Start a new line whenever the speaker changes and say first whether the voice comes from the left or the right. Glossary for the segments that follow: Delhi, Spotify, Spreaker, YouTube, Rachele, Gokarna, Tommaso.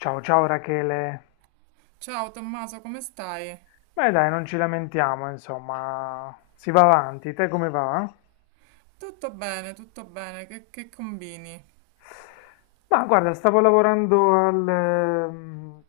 left: Ciao ciao Rachele.
right: Ciao Tommaso, come stai?
left: Beh dai, non ci lamentiamo, insomma, si va avanti. Te come va?
right: Tutto bene, che combini?
left: Ma guarda, stavo lavorando al,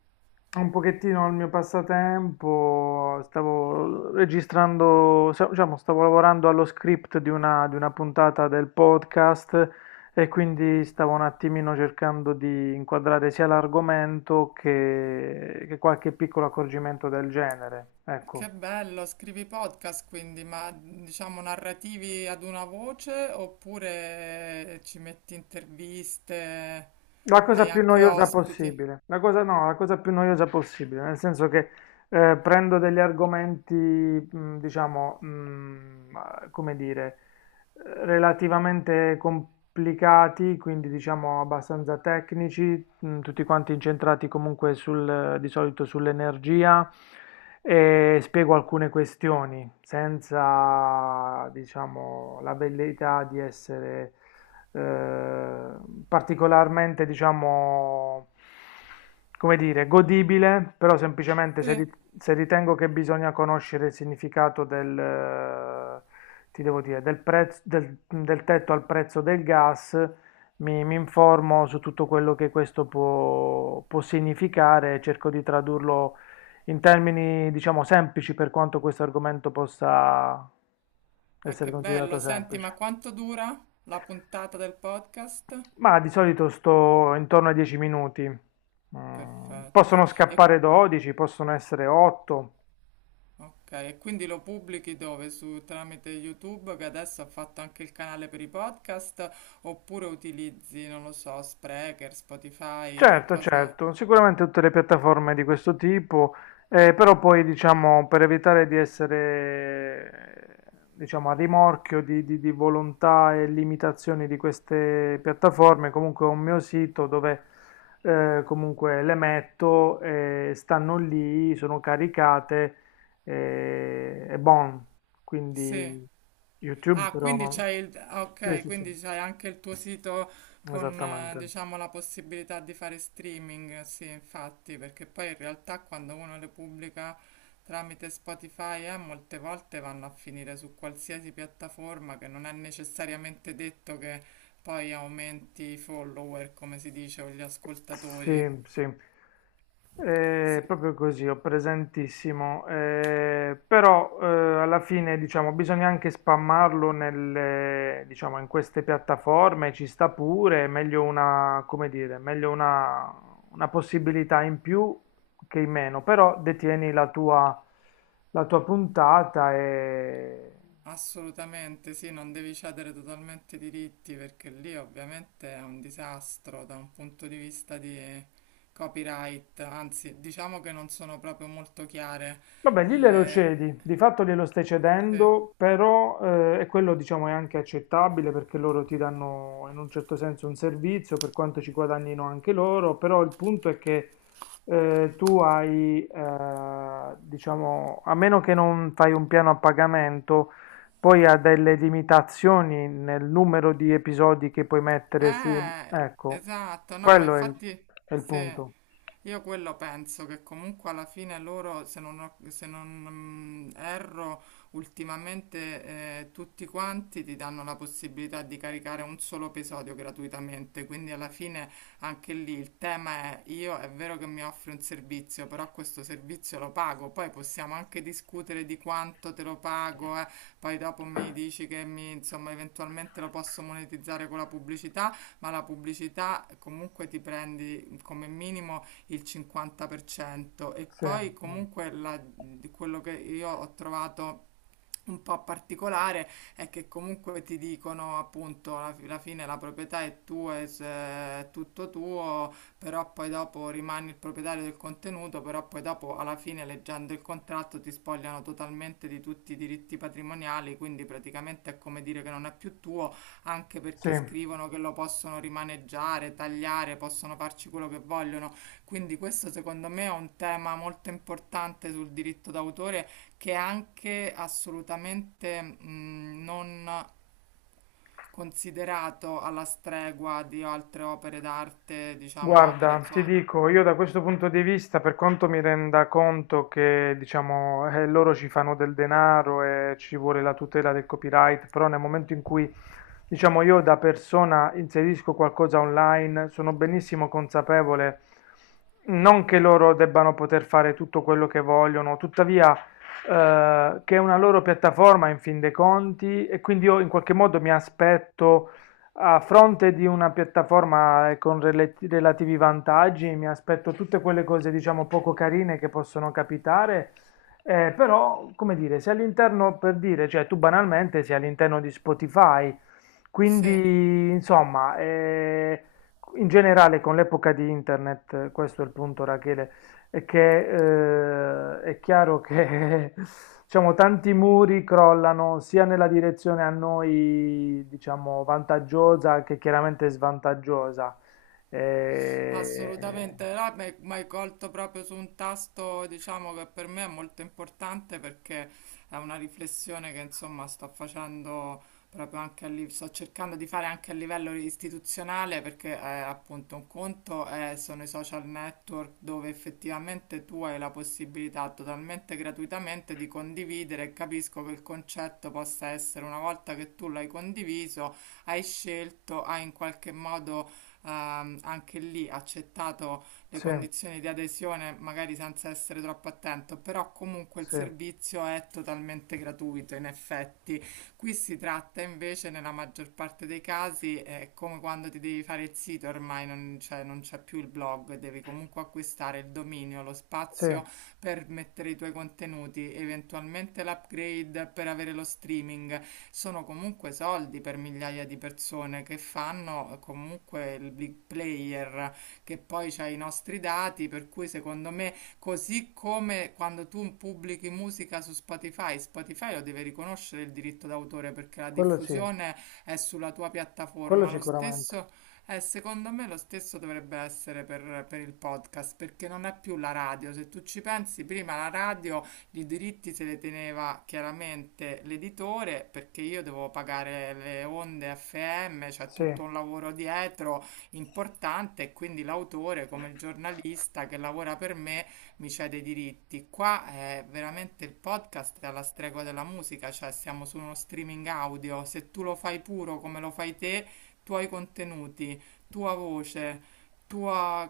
left: un pochettino al mio passatempo, stavo registrando, diciamo, stavo lavorando allo script di una puntata del podcast e quindi stavo un attimino cercando di inquadrare sia l'argomento che qualche piccolo accorgimento del genere. Ecco.
right: Che bello, scrivi podcast quindi, ma diciamo narrativi ad una voce oppure ci metti interviste,
left: La cosa
right: hai
left: più
right: anche
left: noiosa
right: ospiti?
left: possibile, la cosa, no, la cosa più noiosa possibile, nel senso che prendo degli argomenti, diciamo, come dire, relativamente complicati, quindi diciamo abbastanza tecnici, tutti quanti incentrati comunque sul, di solito sull'energia e spiego alcune questioni senza, diciamo, la velleità di essere eh, particolarmente, diciamo, come dire, godibile, però semplicemente
right: Sì,
left: se ritengo che bisogna conoscere il significato del, ti devo dire, del prezzo, del tetto al prezzo del gas mi informo su tutto quello che questo può significare e cerco di tradurlo in termini, diciamo, semplici per quanto questo argomento possa
right: ah,
left: essere
right: che
left: considerato
right: bello, senti, ma
left: semplice.
right: quanto dura la puntata del podcast?
left: Ma di solito sto intorno ai 10 minuti. Mm, possono
right: Perfetto. E
left: scappare 12, possono essere 8.
right: ok, e quindi lo pubblichi dove? Su, tramite YouTube, che adesso ha fatto anche il canale per i podcast, oppure utilizzi, non lo so, Spreaker, Spotify, che
left: Certo,
right: cosa?
left: certo, sicuramente tutte le piattaforme di questo tipo, però poi diciamo per evitare di essere diciamo, a rimorchio di volontà e limitazioni di queste piattaforme, comunque ho un mio sito dove comunque le metto, stanno lì, sono caricate e bon,
right: Sì.
left: quindi YouTube
right: Ah,
left: però
right: quindi
left: no.
right: c'hai il... ah,
left: Sì,
right: ok,
left: sì, sì,
right: quindi c'hai anche il tuo sito con,
left: esattamente.
right: diciamo, la possibilità di fare streaming, sì, infatti, perché poi in realtà quando uno le pubblica tramite Spotify, molte volte vanno a finire su qualsiasi piattaforma che non è necessariamente detto che poi aumenti i follower, come si dice, o gli ascoltatori.
left: Sì, sì,
right: Sì,
left: eh, proprio così, ho presentissimo. Però alla fine diciamo bisogna anche spammarlo nelle, diciamo, in queste piattaforme, ci sta pure, è meglio una, come dire, meglio una possibilità in più che in meno, però detieni la tua puntata e
right: assolutamente sì, non devi cedere totalmente i diritti perché lì ovviamente è un disastro da un punto di vista di copyright, anzi diciamo che non sono proprio molto chiare
left: vabbè, lì glielo
right: le...
left: cedi, di fatto glielo stai
right: sì.
left: cedendo, però e quello diciamo è anche accettabile perché loro ti danno in un certo senso un servizio per quanto ci guadagnino anche loro, però il punto è che tu hai, diciamo, a meno che non fai un piano a pagamento, poi ha delle limitazioni nel numero di episodi che puoi mettere su,
right: Eh,
left: ecco,
right: esatto, no, ma
left: quello è il,
right: infatti
left: è il
right: sì,
left: punto.
right: io quello penso che comunque alla fine loro, se non erro, ultimamente tutti quanti ti danno la possibilità di caricare un solo episodio gratuitamente, quindi alla fine anche lì il tema è io è vero che mi offri un servizio, però questo servizio lo pago, poi possiamo anche discutere di quanto te lo pago, poi dopo mi dici che mi, insomma, eventualmente lo posso monetizzare con la pubblicità, ma la pubblicità comunque ti prendi come minimo il 50% e
left: Sì,
right: poi
left: sì.
right: comunque la- quello che io ho trovato un po' particolare è che comunque ti dicono appunto alla fine la proprietà è tua, è tutto tuo, però poi dopo rimani il proprietario del contenuto, però poi dopo alla fine leggendo il contratto ti spogliano totalmente di tutti i diritti patrimoniali, quindi praticamente è come dire che non è più tuo, anche
left: Sì.
right: perché scrivono che lo possono rimaneggiare, tagliare, possono farci quello che vogliono. Quindi questo secondo me è un tema molto importante sul diritto d'autore che è anche assolutamente non considerato alla stregua di altre opere d'arte, diciamo opere,
left: Guarda,
right: cioè,
left: ti dico, io da questo punto di vista, per quanto mi renda conto che, diciamo, loro ci fanno del denaro e ci vuole la tutela del copyright, però nel momento in cui, diciamo, io da persona inserisco qualcosa online, sono benissimo consapevole, non che loro debbano poter fare tutto quello che vogliono, tuttavia, che è una loro piattaforma in fin dei conti e quindi io in qualche modo mi aspetto a fronte di una piattaforma con relativi vantaggi, mi aspetto tutte quelle cose, diciamo, poco carine che possono capitare, però, come dire, se all'interno, per dire, cioè tu banalmente sei all'interno di Spotify,
right: sì.
left: quindi, insomma, in generale con l'epoca di internet, questo è il punto, Rachele, è che è chiaro che diciamo, tanti muri crollano sia nella direzione a noi diciamo, vantaggiosa che chiaramente svantaggiosa. Eh,
right: Assolutamente, là mi hai colto proprio su un tasto, diciamo che per me è molto importante perché è una riflessione che insomma sto facendo proprio anche a livello, sto cercando di fare anche a livello istituzionale perché appunto sono i social network dove effettivamente tu hai la possibilità totalmente gratuitamente di condividere e capisco che il concetto possa essere una volta che tu l'hai condiviso, hai scelto, hai in qualche modo anche lì accettato le
left: sì,
right: condizioni di adesione, magari senza essere troppo attento, però comunque il
left: sì,
right: servizio è totalmente gratuito in effetti. Qui si tratta invece nella maggior parte dei casi, è come quando ti devi fare il sito, ormai non c'è più il blog, devi comunque acquistare il dominio, lo
left: sì,
right: spazio per mettere i tuoi contenuti, eventualmente l'upgrade per avere lo streaming sono comunque soldi per migliaia di persone che fanno comunque il big player, che poi c'ha i nostri dati, per cui secondo me, così come quando tu pubblichi musica su Spotify, Spotify lo deve riconoscere il diritto d'autore perché la
left: sì,
right: diffusione è sulla tua
left: quello
right: piattaforma, lo
left: sicuramente.
right: stesso... secondo me lo stesso dovrebbe essere per il podcast, perché non è più la radio. Se tu ci pensi, prima la radio i diritti se le teneva chiaramente l'editore perché io devo pagare le onde FM, c'è
left: Sì,
right: tutto un lavoro dietro importante e quindi l'autore come il giornalista che lavora per me mi cede i diritti. Qua è veramente il podcast è alla stregua della musica, cioè siamo su uno streaming audio, se tu lo fai puro come lo fai te, tuoi contenuti, tua voce, tua,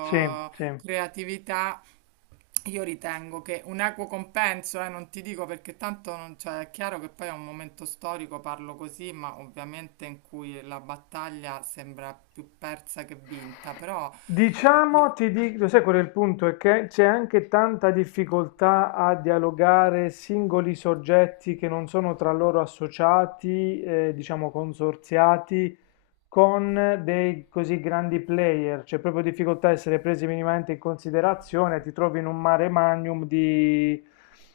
left: sì, sì.
right: creatività, io ritengo che un equo compenso, non ti dico perché tanto non, cioè, è chiaro che poi è un momento storico, parlo così, ma ovviamente in cui la battaglia sembra più persa che vinta, però... io-
left: Diciamo, ti dico, sai qual è il punto? È che c'è anche tanta difficoltà a dialogare singoli soggetti che non sono tra loro associati, diciamo consorziati, con dei così grandi player. C'è proprio difficoltà a essere presi minimamente in considerazione, ti trovi in un mare magnum di,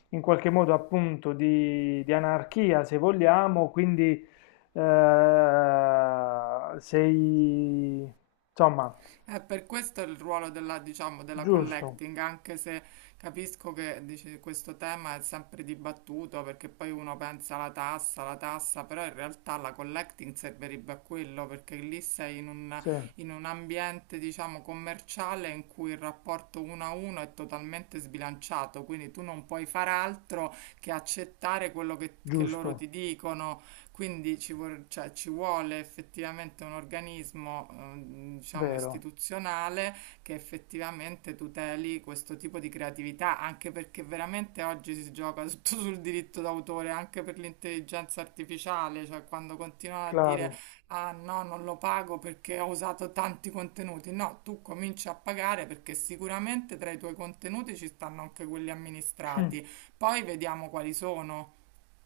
left: in qualche modo appunto, di anarchia, se vogliamo, quindi eh, sei, insomma...
right: eh, per questo il ruolo della, diciamo, della
left: Giusto,
right: collecting, anche se capisco che dice, questo tema è sempre dibattuto perché poi uno pensa alla tassa, però in realtà la collecting servirebbe a quello perché lì sei
left: sì,
right: in un ambiente, diciamo, commerciale in cui il rapporto uno a uno è totalmente sbilanciato, quindi tu non puoi fare altro che accettare quello che loro
left: giusto,
right: ti dicono, ci vuole effettivamente un organismo, diciamo,
left: vero,
right: istituzionale che effettivamente tuteli questo tipo di creatività, anche perché veramente oggi si gioca tutto sul diritto d'autore, anche per l'intelligenza artificiale, cioè quando continuano a dire
left: claro.
right: ah no, non lo pago perché ho usato tanti contenuti. No, tu cominci a pagare perché sicuramente tra i tuoi contenuti ci stanno anche quelli amministrati. Poi vediamo quali sono.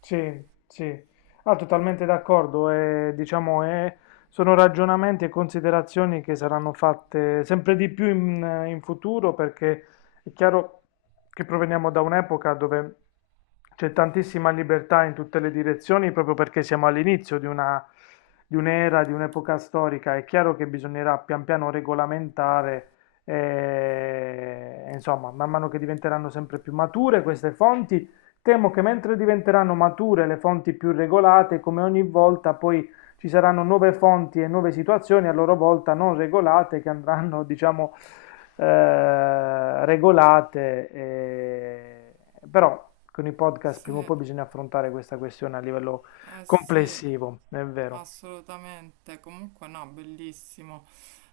left: Sì, sì, ah, totalmente d'accordo. E, diciamo, sono ragionamenti e considerazioni che saranno fatte sempre di più in futuro perché è chiaro che proveniamo da un'epoca dove c'è tantissima libertà in tutte le direzioni proprio perché siamo all'inizio di una, di un'era, di un'epoca storica. È chiaro che bisognerà pian piano regolamentare, insomma, man mano che diventeranno sempre più mature queste fonti. Temo che mentre diventeranno mature le fonti più regolate, come ogni volta poi ci saranno nuove fonti e nuove situazioni a loro volta non regolate che andranno, diciamo, regolate. Però con i podcast
right: Sì,
left: prima o poi bisogna affrontare questa questione a livello
right: eh sì.
left: complessivo, è vero.
right: Assolutamente, comunque no, bellissimo,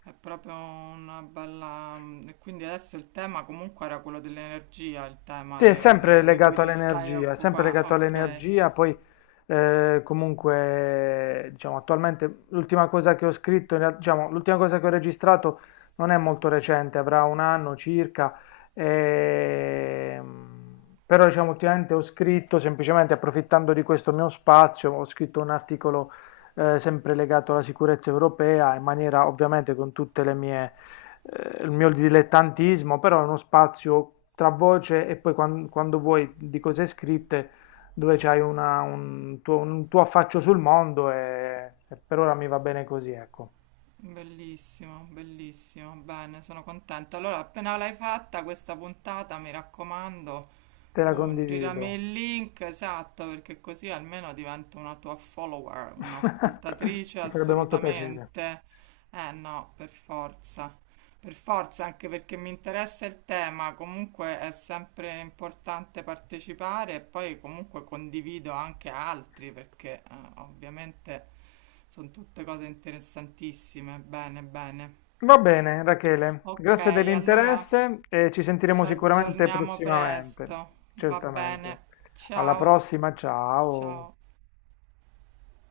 right: è proprio una bella... Quindi adesso il tema comunque era quello dell'energia, il tema
left: Sì, è sempre
right: di cui
left: legato
right: ti stai
left: all'energia, è sempre
right: occupando.
left: legato
right: Ok,
left: all'energia, poi comunque diciamo attualmente l'ultima cosa che ho scritto, diciamo l'ultima cosa che ho registrato non è molto recente, avrà un anno circa, ehm, però diciamo ultimamente ho scritto semplicemente approfittando di questo mio spazio, ho scritto un articolo sempre legato alla sicurezza europea in maniera ovviamente con tutte le mie il mio dilettantismo, però è uno spazio tra voce e poi quando, vuoi di cose scritte dove c'hai un tuo affaccio sul mondo e per ora mi va bene così, ecco.
right: bellissimo, bellissimo, bene, sono contenta. Allora, appena l'hai fatta questa puntata, mi raccomando,
left: Te la
right: tu
left: condivido.
right: girami il link, esatto, perché così almeno divento una tua follower, un'ascoltatrice
left: Mi farebbe molto piacere.
right: assolutamente. Eh no, per forza. Per forza, anche perché mi interessa il tema, comunque è sempre importante partecipare e poi comunque condivido anche altri perché ovviamente sono tutte cose interessantissime. Bene, bene.
left: Va bene, Rachele,
right: Ok,
left: grazie
right: allora
left: dell'interesse e ci sentiremo
right: ci
left: sicuramente
right: aggiorniamo
left: prossimamente,
right: presto. Va
left: certamente.
right: bene.
left: Alla
right: Ciao.
left: prossima, ciao.
right: Ciao.